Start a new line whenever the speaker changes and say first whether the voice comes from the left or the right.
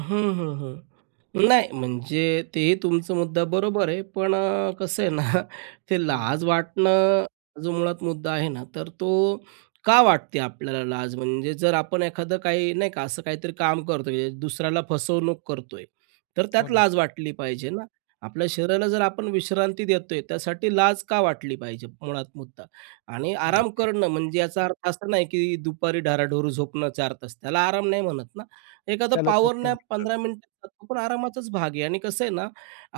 right: हं, हं, हं. नाही म्हणजे ते तुमचा मुद्दा बरोबर आहे पण अ, कसं आहे ना ते
left: हं.
right: लाज वाटणं जो मुळात मुद्दा आहे ना, तर तो का वाटते आपल्याला लाज म्हणजे? जर आपण एखादं काही नाही का असं काहीतरी काम करतो, म्हणजे दुसऱ्याला फसवणूक करतोय. तर
left: हो
right: त्यात
left: ना.
right: लाज वाटली पाहिजे ना? आपल्या शरीराला जर आपण विश्रांती देतोय त्यासाठी लाज का वाटली पाहिजे मुळात मुद्दा? आणि आराम
left: नक्की.
right: करणं म्हणजे याचा अर्थ असा नाही की दुपारी ढाराढूर झोपणं 4 तास. त्याला आराम नाही म्हणत ना. एखादा
left: त्याला
right: पॉवर
left: झोपणं
right: नॅप
left: म्हणतात.
right: 15 मिनटाचं तो पण आरामाचाच भाग आहे आणि कसं आहे ना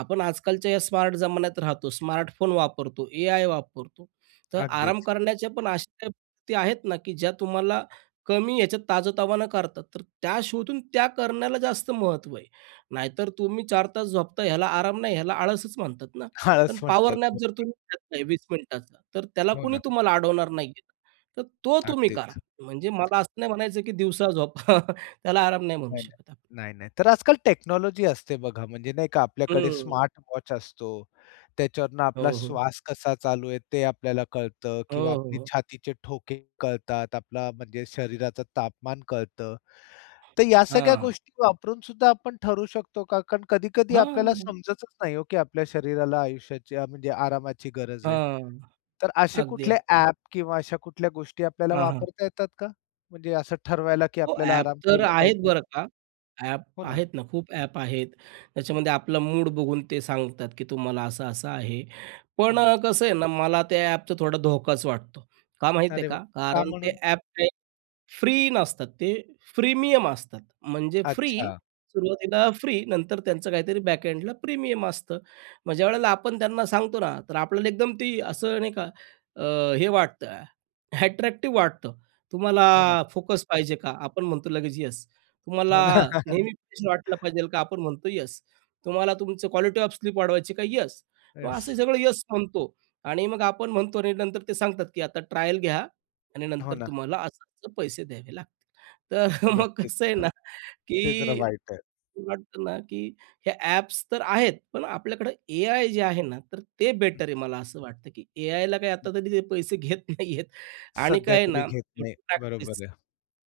right: आपण आजकालच्या या स्मार्ट जमान्यात राहतो, स्मार्टफोन वापरतो, एआय वापरतो. तर आराम
left: अगदीच.
right: करण्याच्या पण अशा काही पद्धती आहेत ना की ज्या तुम्हाला कमी ह्याच्यात ताजं-तवानं करतात. तर त्या शोधून त्या करण्याला जास्त महत्व आहे. नाहीतर तुम्ही 4 तास झोपताय ह्याला आराम नाही. ह्याला आळसच म्हणतात ना.
left: आळस
right: पण पॉवर
left: म्हणतात
right: नॅप
left: मग
right: जर
left: ते.
right: तुम्ही घेतलाय 20 मिनिटाचा तर त्याला
left: हो
right: कोणी
left: ना.
right: तुम्हाला अडवणार नाही आहे. तर तो तुम्ही करा.
left: अगदीच.
right: म्हणजे मला असं नाही म्हणायचं की दिवसा झोपा. त्याला आराम नाही म्हणू
left: नाही,
right: शकत आपण.
left: नाही, नाही, नाही. तर आजकाल टेक्नॉलॉजी असते बघा. म्हणजे नाही का आपल्याकडे
right: हं.
left: स्मार्ट वॉच असतो. त्याच्यावरून
right: हो,
left: आपला
right: हो.
left: श्वास कसा चालू आहे ते आपल्याला कळतं
right: हो,
left: किंवा
right: हो,
left: आपले
right: हो.
left: छातीचे ठोके कळतात. आपला म्हणजे शरीराचं तापमान कळतं. तर या सगळ्या
right: हां.
left: गोष्टी वापरून सुद्धा आपण ठरवू शकतो का? कारण कधी-कधी आपल्याला
right: हां.
left: समजतच नाही हो, की आपल्या शरीराला आयुष्याची म्हणजे आरामाची गरज आहे.
right: हां.
left: तर असे
right: अगदी,
left: कुठले
right: अगदी, अगदी.
left: ॲप किंवा अशा कुठल्या गोष्टी आपल्याला
right: हां, हां.
left: वापरता येतात का? म्हणजे असं ठरवायला की
right: हो.
left: आपल्याला
right: ॲप
left: आराम
right: तर
left: केला
right: आहेत
left: पाहिजे?
right: बरं का. ॲप
left: हो ना.
right: आहेत ना. खूप ॲप आहेत. त्याच्यामध्ये आपलं मूड बघून ते सांगतात की तुम्हाला असं-असं आहे. पण
left: हं.
right: अ, कसं आहे ना मला त्या ॲपचा थोडा धोकाच वाटतो. का माहीत आहे
left: अरे वाह!
right: का?
left: का
right: कारण ते
left: म्हणून?
right: ॲप ते फ्री नसतात. ते प्रीमियम असतात. म्हणजे फ्री,
left: अच्छा.
right: सुरवातीला फ्री नंतर त्यांचं काहीतरी बॅकअँडला प्रीमियम असतं. मग ज्यावेळेला आपण त्यांना सांगतो ना तर आपल्याला एकदम ते असं नाही का अ, हे वाटतं, अट्रॅक्टिव्ह वाटतं.
left: हो ना.
right: तुम्हाला फोकस पाहिजे का? आपण म्हणतो लगेच येस.
left: हो
right: तुम्हाला
left: ना.
right: नेहमी फ्रेश वाटलं पाहिजेल का? आपण म्हणतो येस. तुम्हाला तुमचं क्वालिटी ऑफ स्लीप वाढवायची का? येस. मग असं
left: येस.
right: सगळं येस म्हणतो आणि मग आपण म्हणतो आणि नंतर ते सांगतात की आता ट्रायल घ्या आणि
left: हो
right: नंतर
left: ना.
right: तुम्हाला असं-असं पैसे द्यावे लागतील. तर मग
left: नक्कीच.
right: कसं आहे
left: हं.
right: ना
left: ते जरा
right: की
left: वाईट आहे.
right: वाटतं ना, की हे ॲप्स तर आहेत पण आपल्याकडे एआय जे आहे ना तर ते
left: हं.
right: बेटर आहे मला असं वाटतं, की एआयला काही आता
left: हं.
right: तरी पैसे घेत नाहीयेत. आणि
left: सध्या
right: काय आहे
left: तरी
right: ना
left: घेत नाही.
right: शेवटी
left: बरोबर
right: प्रॅक्टिस
left: आहे.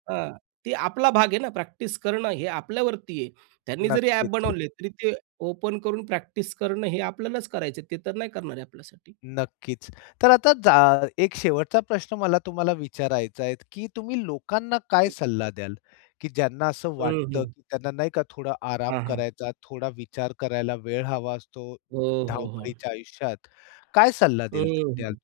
right: हां ते आपला भाग आहे ना प्रॅक्टिस करणं हे आपल्यावरती आहे. त्यांनी जरी ॲप
left: नक्कीच.
right: बनवले तरी ते ओपन करून प्रॅक्टिस करणं हे आपल्यालाच करायचं आहे. ते तर नाही करणार आहे आपल्यासाठी.
left: नक्कीच. तर आता जा एक शेवटचा प्रश्न मला तुम्हाला विचारायचा आहे, की तुम्ही लोकांना काय सल्ला द्याल? की ज्यांना असं
right: हं,
left: वाटतं
right: हं.
left: की त्यांना नाही का थोडा आराम
right: हां, हां.
left: करायचा, थोडा विचार करायला वेळ हवा असतो
right: हो, हो, हो.
left: धावपळीच्या आयुष्यात, काय सल्ला
right: हं,
left: दिल द्याल?
right: हं.